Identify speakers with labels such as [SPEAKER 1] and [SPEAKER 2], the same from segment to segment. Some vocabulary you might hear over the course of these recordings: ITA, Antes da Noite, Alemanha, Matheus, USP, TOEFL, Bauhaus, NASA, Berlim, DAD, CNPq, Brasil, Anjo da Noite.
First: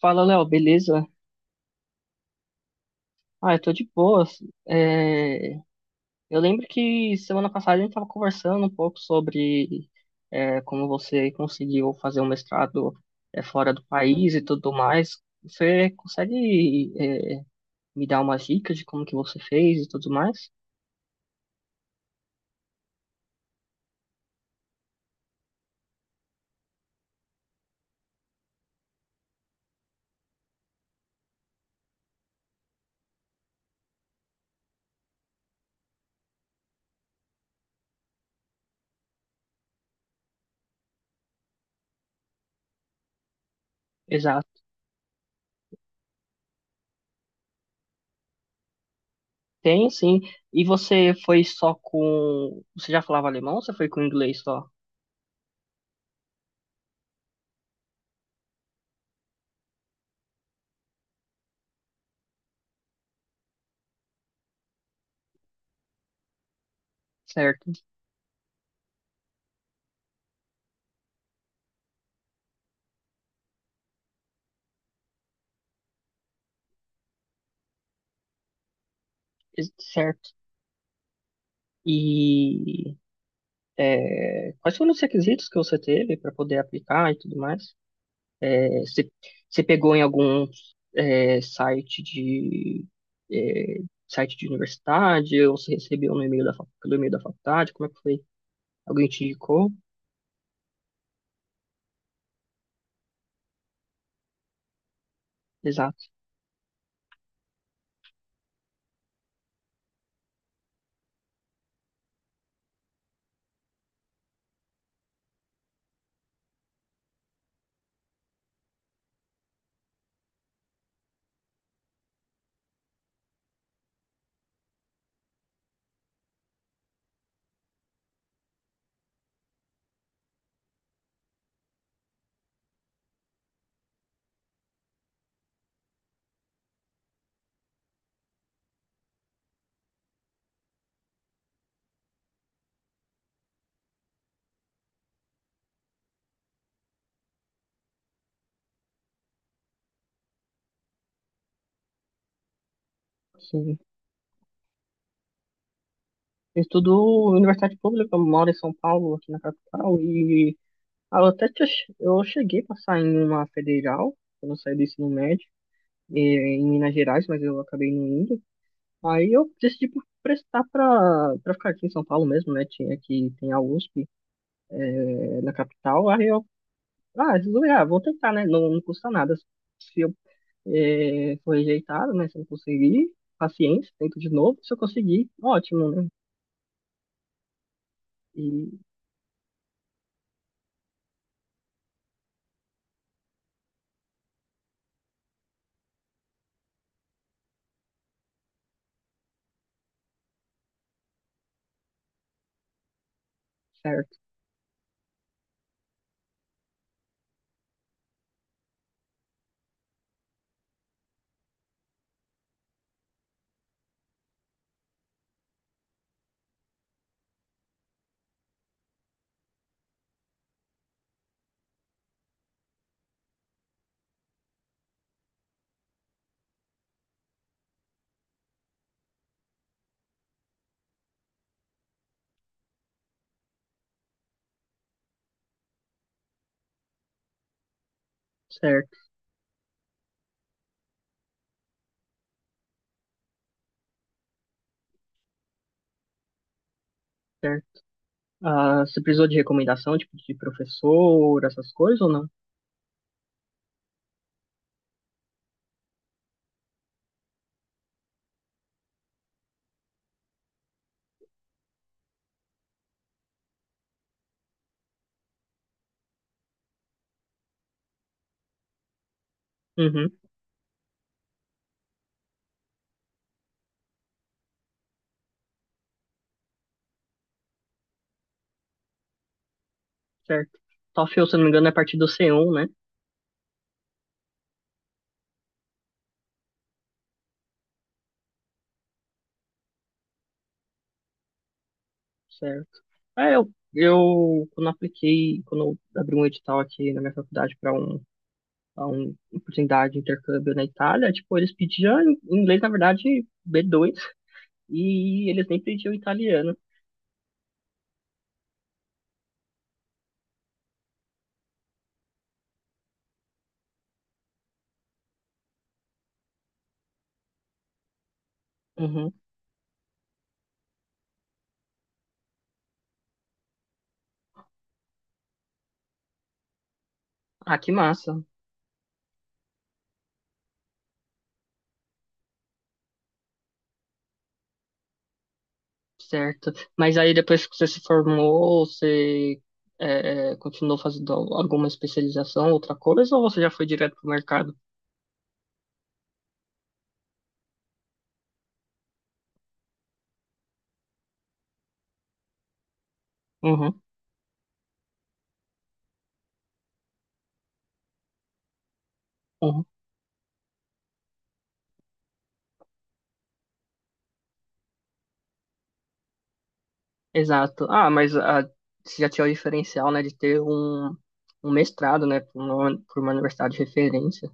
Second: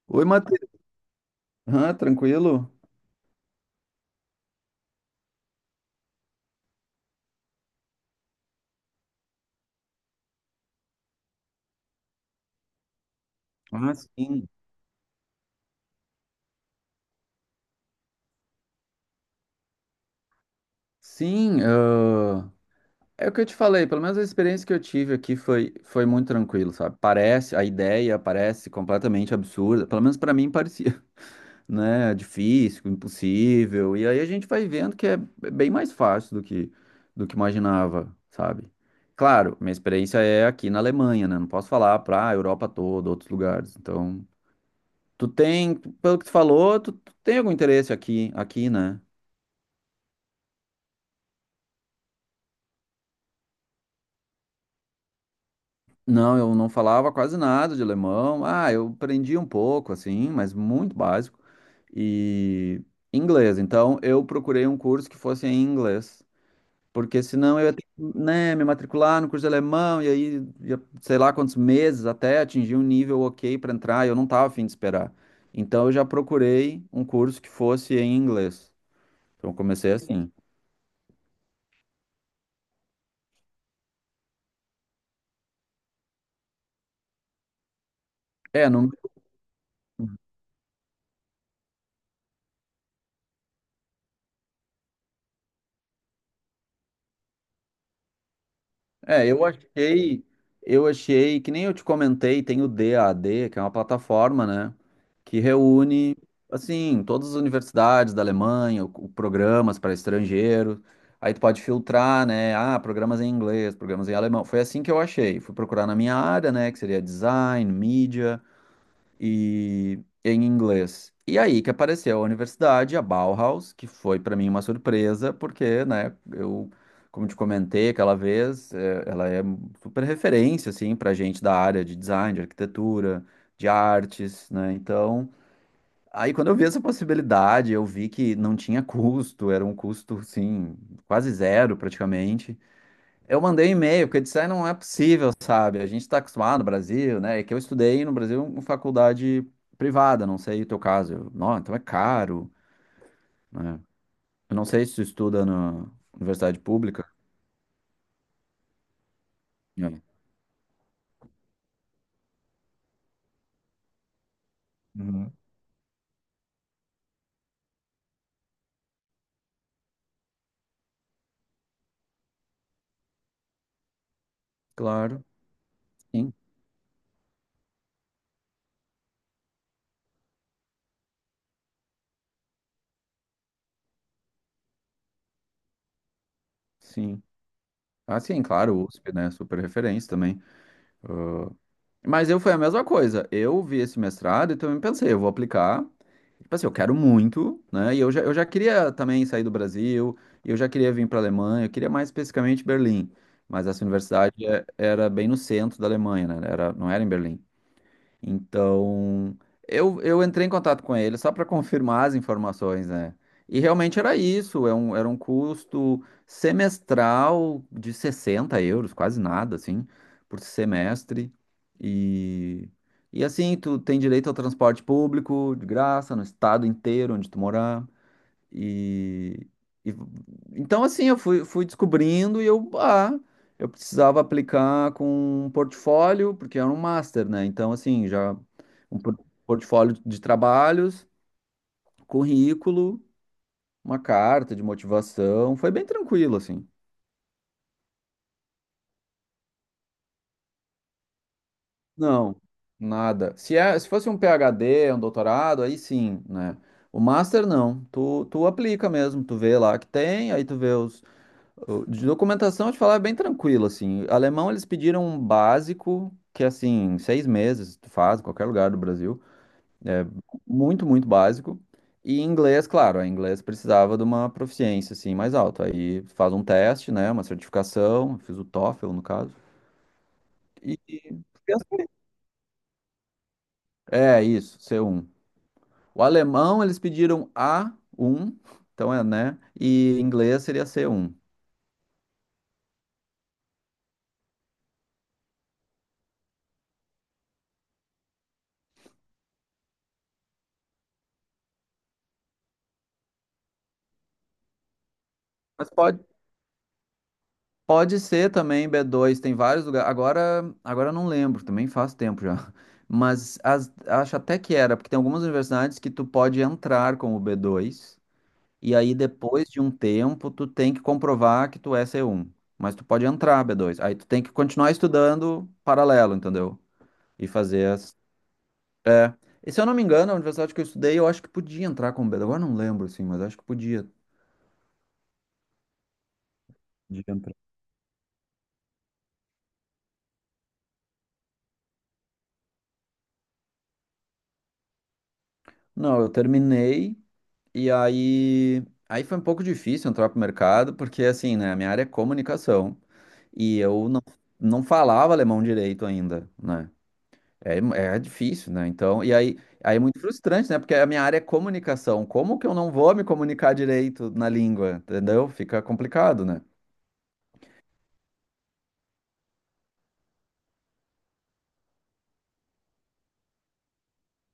[SPEAKER 1] Fala,
[SPEAKER 2] Oi,
[SPEAKER 1] Léo,
[SPEAKER 2] Matheus.
[SPEAKER 1] beleza?
[SPEAKER 2] Ah, tranquilo?
[SPEAKER 1] Ah, eu tô de boas. É, eu lembro que semana passada a gente tava conversando um pouco sobre como você conseguiu fazer um mestrado fora do
[SPEAKER 2] Ah,
[SPEAKER 1] país e
[SPEAKER 2] sim.
[SPEAKER 1] tudo mais. Você consegue me dar umas dicas de como que você fez e tudo mais?
[SPEAKER 2] Sim, é o que eu te falei, pelo menos a experiência que eu tive aqui foi muito tranquilo, sabe? Parece, a ideia parece completamente absurda, pelo menos pra mim parecia, né? Difícil, impossível, e aí a gente vai vendo que é bem mais fácil do que imaginava, sabe? Claro, minha experiência é aqui na Alemanha, né? Não posso falar pra Europa toda, outros lugares, então...
[SPEAKER 1] Exato.
[SPEAKER 2] Tu tem, pelo que tu falou, tu tem algum interesse aqui, aqui, né?
[SPEAKER 1] Tem, sim. E você foi só com... Você já falava alemão ou você foi com inglês só?
[SPEAKER 2] Não, eu não falava quase nada de alemão. Ah, eu aprendi um pouco, assim, mas muito básico. E inglês. Então, eu procurei um curso que fosse em inglês. Porque senão eu
[SPEAKER 1] Certo.
[SPEAKER 2] ia ter que, né, me matricular no curso de alemão e aí, ia, sei lá quantos meses até atingir um nível ok para entrar. E eu não estava afim de esperar. Então, eu já procurei um curso que fosse em inglês. Então, eu comecei
[SPEAKER 1] Certo.
[SPEAKER 2] assim.
[SPEAKER 1] E... quais foram os requisitos que você teve para poder aplicar e tudo mais?
[SPEAKER 2] É,
[SPEAKER 1] É,
[SPEAKER 2] no.
[SPEAKER 1] você, você pegou em algum é, site de é, site de universidade ou você recebeu no e-mail pelo e-mail da faculdade? Como é que foi? Alguém te
[SPEAKER 2] É,
[SPEAKER 1] indicou?
[SPEAKER 2] eu achei que nem eu te comentei, tem o DAD, que é uma plataforma, né, que
[SPEAKER 1] Exato.
[SPEAKER 2] reúne assim todas as universidades da Alemanha, programas para estrangeiros. Aí tu pode filtrar, né? Ah, programas em inglês, programas em alemão. Foi assim que eu achei. Fui procurar na minha área, né, que seria design, mídia e em inglês. E aí que apareceu a universidade, a Bauhaus, que foi para mim uma surpresa, porque, né, eu, como te comentei aquela vez, ela é super referência, assim, para gente da área de design, de arquitetura, de artes, né, então... Aí, quando eu vi essa possibilidade, eu vi que não tinha custo, era um custo, assim, quase zero praticamente. Eu mandei um e-mail, porque disse, "Ah, não é possível, sabe? A gente está acostumado no Brasil, né? É que eu estudei no Brasil em faculdade privada, não sei o teu caso. Eu, não, então é caro,
[SPEAKER 1] Sim.
[SPEAKER 2] né? Eu não sei se tu estuda na universidade
[SPEAKER 1] Eu
[SPEAKER 2] pública.
[SPEAKER 1] estudo em universidade pública, eu moro em São Paulo, aqui na capital,
[SPEAKER 2] Né?
[SPEAKER 1] e ah, eu até te eu cheguei a passar em uma federal, quando eu saí do ensino
[SPEAKER 2] Uhum.
[SPEAKER 1] médio, eh, em Minas Gerais, mas eu acabei não indo. Aí eu decidi por prestar pra ficar aqui em São Paulo mesmo, né? Tinha aqui, tem a USP,
[SPEAKER 2] Claro,
[SPEAKER 1] na capital. Aí
[SPEAKER 2] sim,
[SPEAKER 1] eu, ah, resolvi, ah, vou tentar, né? Não, não custa nada. Se eu for rejeitado, né? Se eu não conseguir, paciência, tento de novo. Se eu conseguir, ótimo, né?
[SPEAKER 2] sim. Ah, sim,
[SPEAKER 1] E
[SPEAKER 2] claro, o USP, né? Super referência também. Mas eu foi a mesma coisa. Eu vi esse mestrado e também pensei, eu vou aplicar. Tipo assim, eu quero muito, né? E eu já queria também sair do Brasil, e eu já queria vir para a Alemanha, eu queria mais especificamente Berlim. Mas essa
[SPEAKER 1] certo,
[SPEAKER 2] universidade era bem no centro da Alemanha, né? Era, não era em Berlim. Então, eu entrei em contato com ele só para confirmar as informações, né? E realmente era isso, era um custo semestral de 60 euros, quase nada, assim, por semestre. E, e assim, tu tem direito ao transporte público de graça no estado inteiro onde tu morar. E, e- então assim, fui descobrindo e eu, ah, eu precisava aplicar com um portfólio, porque era um master, né? Então assim, já
[SPEAKER 1] certo,
[SPEAKER 2] um por- portfólio de trabalhos, currículo, uma carta de motivação, foi bem tranquilo assim.
[SPEAKER 1] certo. Ah, você precisou de recomendação, tipo, de professor, essas coisas ou não?
[SPEAKER 2] Não, nada. Se é, se fosse um PhD, um doutorado, aí sim, né? O master não. Tu aplica mesmo, tu vê lá que tem, aí tu vê os. De documentação, eu te falar, é bem tranquilo, assim. Alemão, eles pediram um básico, que é, assim, seis meses tu faz, em qualquer lugar do Brasil. É
[SPEAKER 1] Uhum,
[SPEAKER 2] muito básico. E inglês, claro, a inglês precisava de uma proficiência, assim, mais alta. Aí faz um teste, né, uma certificação, fiz o TOEFL, no caso.
[SPEAKER 1] certo.
[SPEAKER 2] E... e-.
[SPEAKER 1] TOEFL, se eu não me engano, é a partir do C1, né?
[SPEAKER 2] É, isso, c um. O alemão, eles pediram a um, então é, né, e inglês seria c um.
[SPEAKER 1] Certo. Eu quando eu abri um edital aqui na minha faculdade pra um oportunidade de intercâmbio na Itália, tipo, eles pediam em inglês, na verdade, B2, e eles nem
[SPEAKER 2] Mas
[SPEAKER 1] pediam
[SPEAKER 2] pode,
[SPEAKER 1] italiano.
[SPEAKER 2] pode ser também b dois, tem vários lugares. Agora eu não lembro, também faz tempo já. Mas as- acho até que era, porque tem algumas universidades que tu pode entrar com o b dois e aí
[SPEAKER 1] Uhum.
[SPEAKER 2] depois de um tempo tu tem que comprovar que tu é c um. Mas tu pode entrar b dois. Aí tu tem que continuar estudando paralelo, entendeu? E
[SPEAKER 1] Ah,
[SPEAKER 2] fazer
[SPEAKER 1] que
[SPEAKER 2] as.
[SPEAKER 1] massa.
[SPEAKER 2] É. E se eu não me engano, a universidade que eu estudei, eu acho que podia entrar com B2. Agora eu não lembro, assim, mas acho que
[SPEAKER 1] Certo. Mas aí
[SPEAKER 2] podia entrar.
[SPEAKER 1] depois que você se formou, você continuou fazendo alguma especialização, outra coisa, ou você já foi direto pro mercado?
[SPEAKER 2] Não, eu terminei. E aí, aí foi um pouco difícil entrar pro mercado, porque assim, né, a minha área é comunicação e
[SPEAKER 1] Uhum.
[SPEAKER 2] eu não, não falava alemão direito ainda, né? É, é difícil, né? Então, aí é muito frustrante, né? Porque a minha área é comunicação. Como que eu não vou me comunicar direito na língua? Entendeu? Fica complicado, né?
[SPEAKER 1] Exato. Ah, mas você já tinha o diferencial, né, de ter um mestrado, né, por uma universidade de referência.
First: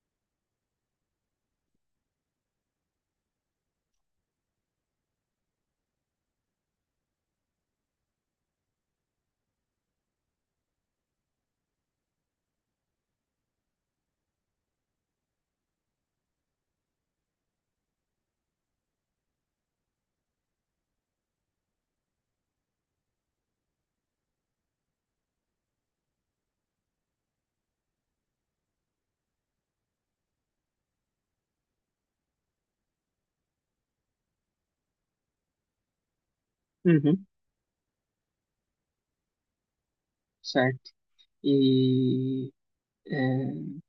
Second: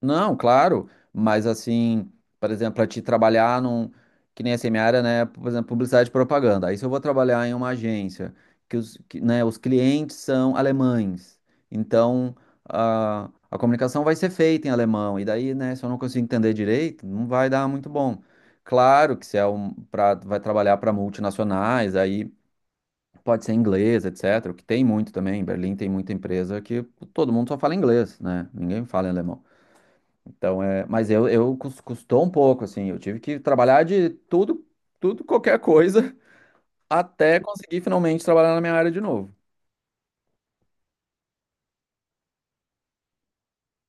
[SPEAKER 2] Não, claro, mas assim, por exemplo, para te trabalhar num, que nem assim, minha área, né, por exemplo, publicidade e propaganda. Aí se eu vou trabalhar em uma agência que né, os clientes são alemães, então a comunicação vai ser feita em alemão, e daí, né, se eu não consigo entender direito, não vai dar muito bom. Claro que se é um, pra, vai trabalhar para multinacionais, aí pode ser inglês, etc, o que tem muito também, em Berlim tem muita empresa que todo mundo só fala inglês, né, ninguém fala em alemão. Então, é, mas eu custou um pouco, assim, eu tive que trabalhar de tudo, tudo, qualquer coisa,
[SPEAKER 1] Uhum,
[SPEAKER 2] até conseguir finalmente trabalhar na minha área de novo.
[SPEAKER 1] certo. E, é,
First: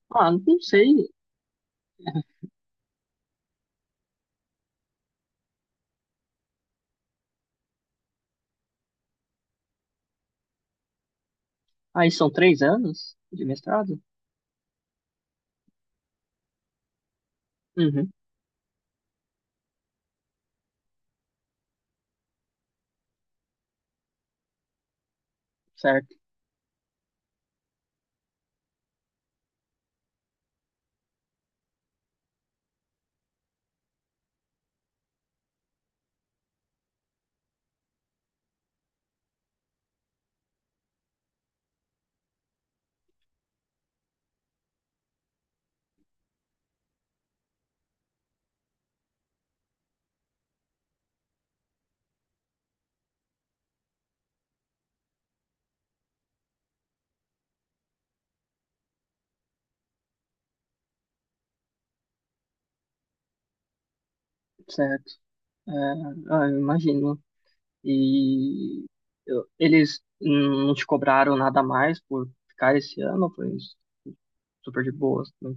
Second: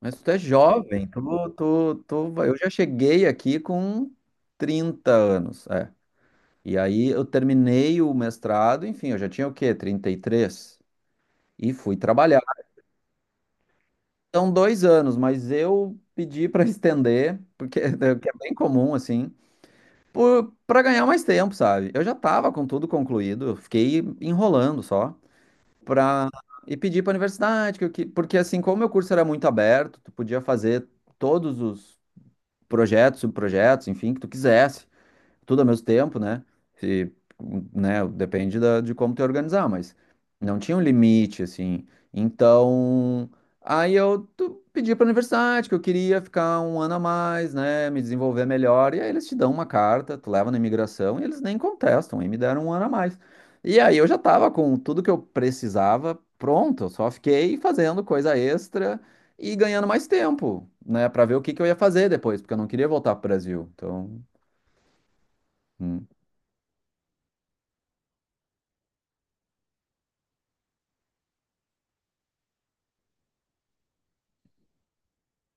[SPEAKER 2] Mas
[SPEAKER 1] ah,
[SPEAKER 2] tu é
[SPEAKER 1] não
[SPEAKER 2] jovem,
[SPEAKER 1] sei.
[SPEAKER 2] eu já cheguei aqui com 30 anos, é. E aí eu terminei o mestrado, enfim, eu já tinha o quê? 33. E fui
[SPEAKER 1] Aí são
[SPEAKER 2] trabalhar.
[SPEAKER 1] 3 anos de mestrado?
[SPEAKER 2] São 2 anos, mas eu pedi para estender, porque
[SPEAKER 1] Uhum,
[SPEAKER 2] é bem comum, assim, pra ganhar mais tempo, sabe? Eu já tava com tudo concluído, eu fiquei enrolando só
[SPEAKER 1] certo,
[SPEAKER 2] pra e pedir pra universidade, que porque assim, como meu curso era muito aberto, tu podia fazer todos os projetos, subprojetos, enfim, que tu quisesse tudo ao mesmo tempo, né? Se, né, depende de como te organizar, mas não tinha um limite, assim. Então, pedi para a universidade que eu queria ficar um ano a mais, né, me desenvolver melhor. E aí eles te dão uma carta, tu leva na imigração e eles nem contestam, aí me deram um ano a mais. E aí eu já estava com tudo que eu precisava pronto, eu só fiquei fazendo coisa extra e ganhando mais tempo, né, para ver o que que eu ia fazer depois, porque eu não queria voltar para o Brasil. Então,
[SPEAKER 1] certo. É,
[SPEAKER 2] hum.
[SPEAKER 1] ah, eu imagino. E eles não te cobraram nada mais por ficar esse ano, foi super de boas, né?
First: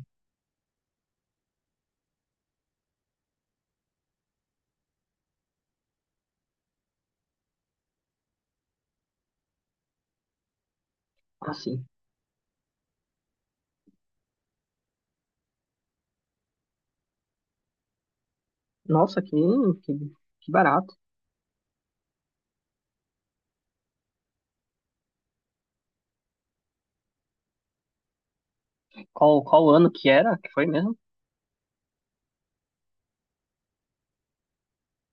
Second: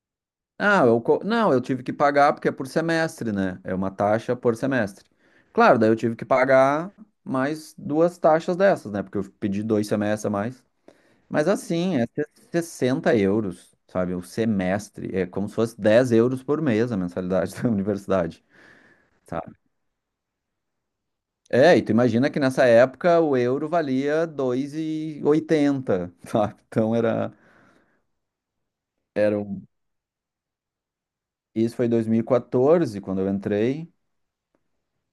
[SPEAKER 2] Ah, não, eu tive que pagar porque é por semestre, né? É uma taxa por semestre. Claro, daí eu tive que pagar mais duas taxas dessas, né? Porque eu pedi dois semestres a mais. Mas
[SPEAKER 1] Assim.
[SPEAKER 2] assim, 60 euros, sabe? O semestre. É como se fosse 10 euros por mês a mensalidade da universidade,
[SPEAKER 1] Nossa, que,
[SPEAKER 2] sabe?
[SPEAKER 1] que, que barato.
[SPEAKER 2] É, e tu imagina que nessa época o euro valia dois e oitenta, sabe? Então era, era
[SPEAKER 1] Qual,
[SPEAKER 2] um...
[SPEAKER 1] qual ano que era? Que foi mesmo?
[SPEAKER 2] Isso foi 2014, quando eu entrei.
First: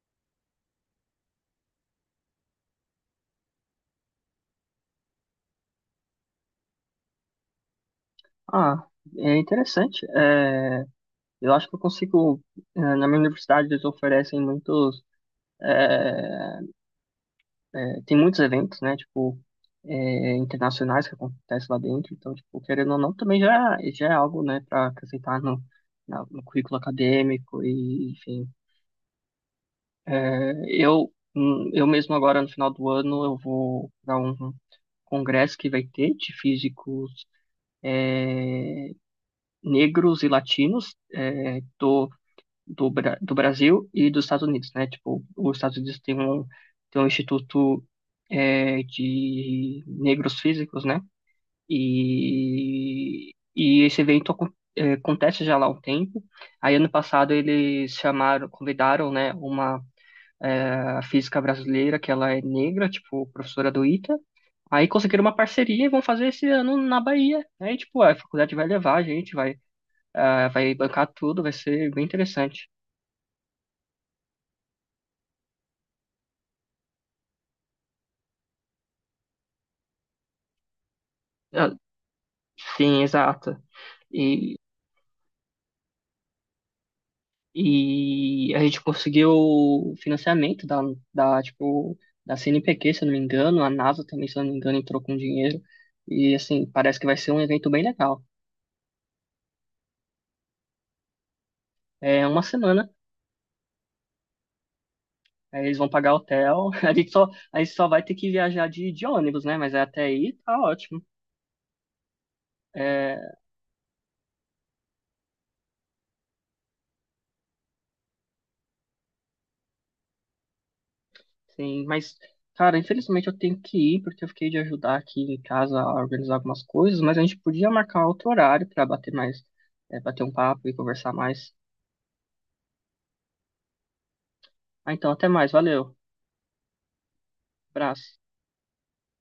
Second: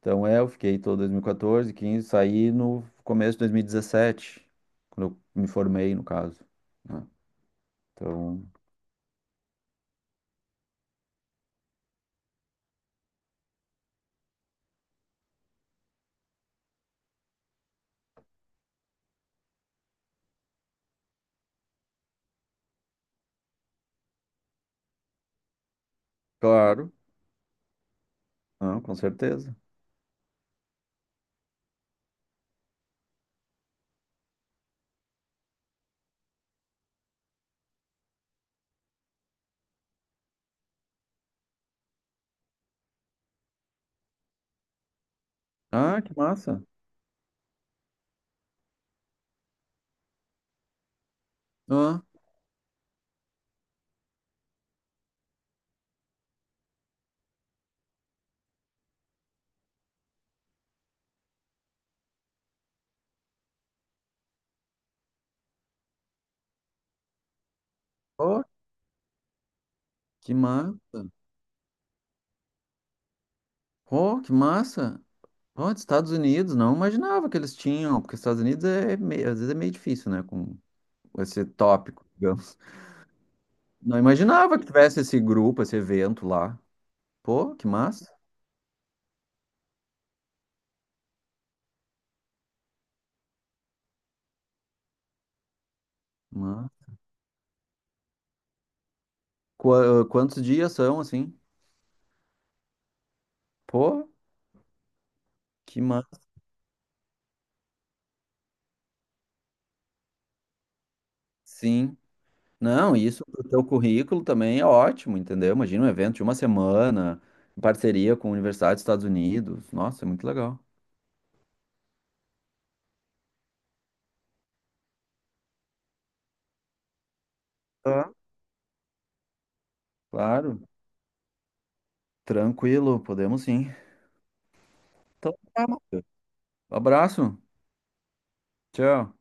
[SPEAKER 2] Então é, eu fiquei todo 2014, 15, saí no começo de 2017, quando eu me formei, no caso. Né? Então.
[SPEAKER 1] Ah, é interessante. Eu acho que eu consigo. Na minha universidade, eles oferecem muitos. Tem muitos eventos, né? Tipo, internacionais que acontecem lá dentro. Então, tipo, querendo ou não, também já é algo, né, para acrescentar no currículo
[SPEAKER 2] Claro.
[SPEAKER 1] acadêmico. E, enfim.
[SPEAKER 2] Ah, com certeza.
[SPEAKER 1] É, eu mesmo agora, no final do ano, eu vou para um congresso que vai ter de físicos negros e latinos. Estou do Brasil e dos Estados Unidos, né? Tipo, os Estados Unidos
[SPEAKER 2] Ah, que
[SPEAKER 1] tem um,
[SPEAKER 2] massa.
[SPEAKER 1] tem um instituto de negros físicos, né?
[SPEAKER 2] Ah,
[SPEAKER 1] E, e esse evento acontece já lá há um tempo. Aí, ano passado, eles chamaram, convidaram, né, uma física brasileira, que ela é negra, tipo, professora do ITA. Aí conseguiram uma parceria e vão fazer esse ano na Bahia, né? E, tipo, a
[SPEAKER 2] oh,
[SPEAKER 1] faculdade vai levar a gente,
[SPEAKER 2] que
[SPEAKER 1] vai bancar
[SPEAKER 2] massa.
[SPEAKER 1] tudo, vai ser bem interessante.
[SPEAKER 2] Oh, que massa. Oh, dos Estados Unidos, não imaginava que eles tinham, porque os Estados Unidos é meio, às vezes é meio difícil, né, com esse tópico, digamos.
[SPEAKER 1] Sim, exato.
[SPEAKER 2] Não
[SPEAKER 1] E,
[SPEAKER 2] imaginava que tivesse esse grupo, esse evento lá. Pô, que massa.
[SPEAKER 1] e a gente conseguiu o financiamento tipo, da CNPq, se eu não me engano, a NASA também, se eu não me engano, entrou com dinheiro. E, assim,
[SPEAKER 2] Massa.
[SPEAKER 1] parece que vai ser um evento bem legal.
[SPEAKER 2] Qua- Quantos dias são assim?
[SPEAKER 1] É uma semana,
[SPEAKER 2] Pô,
[SPEAKER 1] aí eles
[SPEAKER 2] que
[SPEAKER 1] vão pagar
[SPEAKER 2] massa.
[SPEAKER 1] hotel, a gente só vai ter que viajar de ônibus, né? Mas é até aí tá ótimo.
[SPEAKER 2] Sim. Não, isso
[SPEAKER 1] É,
[SPEAKER 2] pro teu currículo também é ótimo, entendeu? Imagina um evento de uma semana, em parceria com a Universidade dos Estados Unidos. Nossa, é muito legal.
[SPEAKER 1] Sim, mas, cara, infelizmente eu tenho que ir, porque eu fiquei de ajudar aqui em casa a organizar algumas coisas, mas a gente podia marcar
[SPEAKER 2] Tá.
[SPEAKER 1] outro horário para bater um
[SPEAKER 2] Claro,
[SPEAKER 1] papo e conversar mais.
[SPEAKER 2] tranquilo, podemos sim.
[SPEAKER 1] Ah, então, até
[SPEAKER 2] Então,
[SPEAKER 1] mais,
[SPEAKER 2] tá,
[SPEAKER 1] valeu,
[SPEAKER 2] Matheus. Abraço.
[SPEAKER 1] abraço.
[SPEAKER 2] Tchau.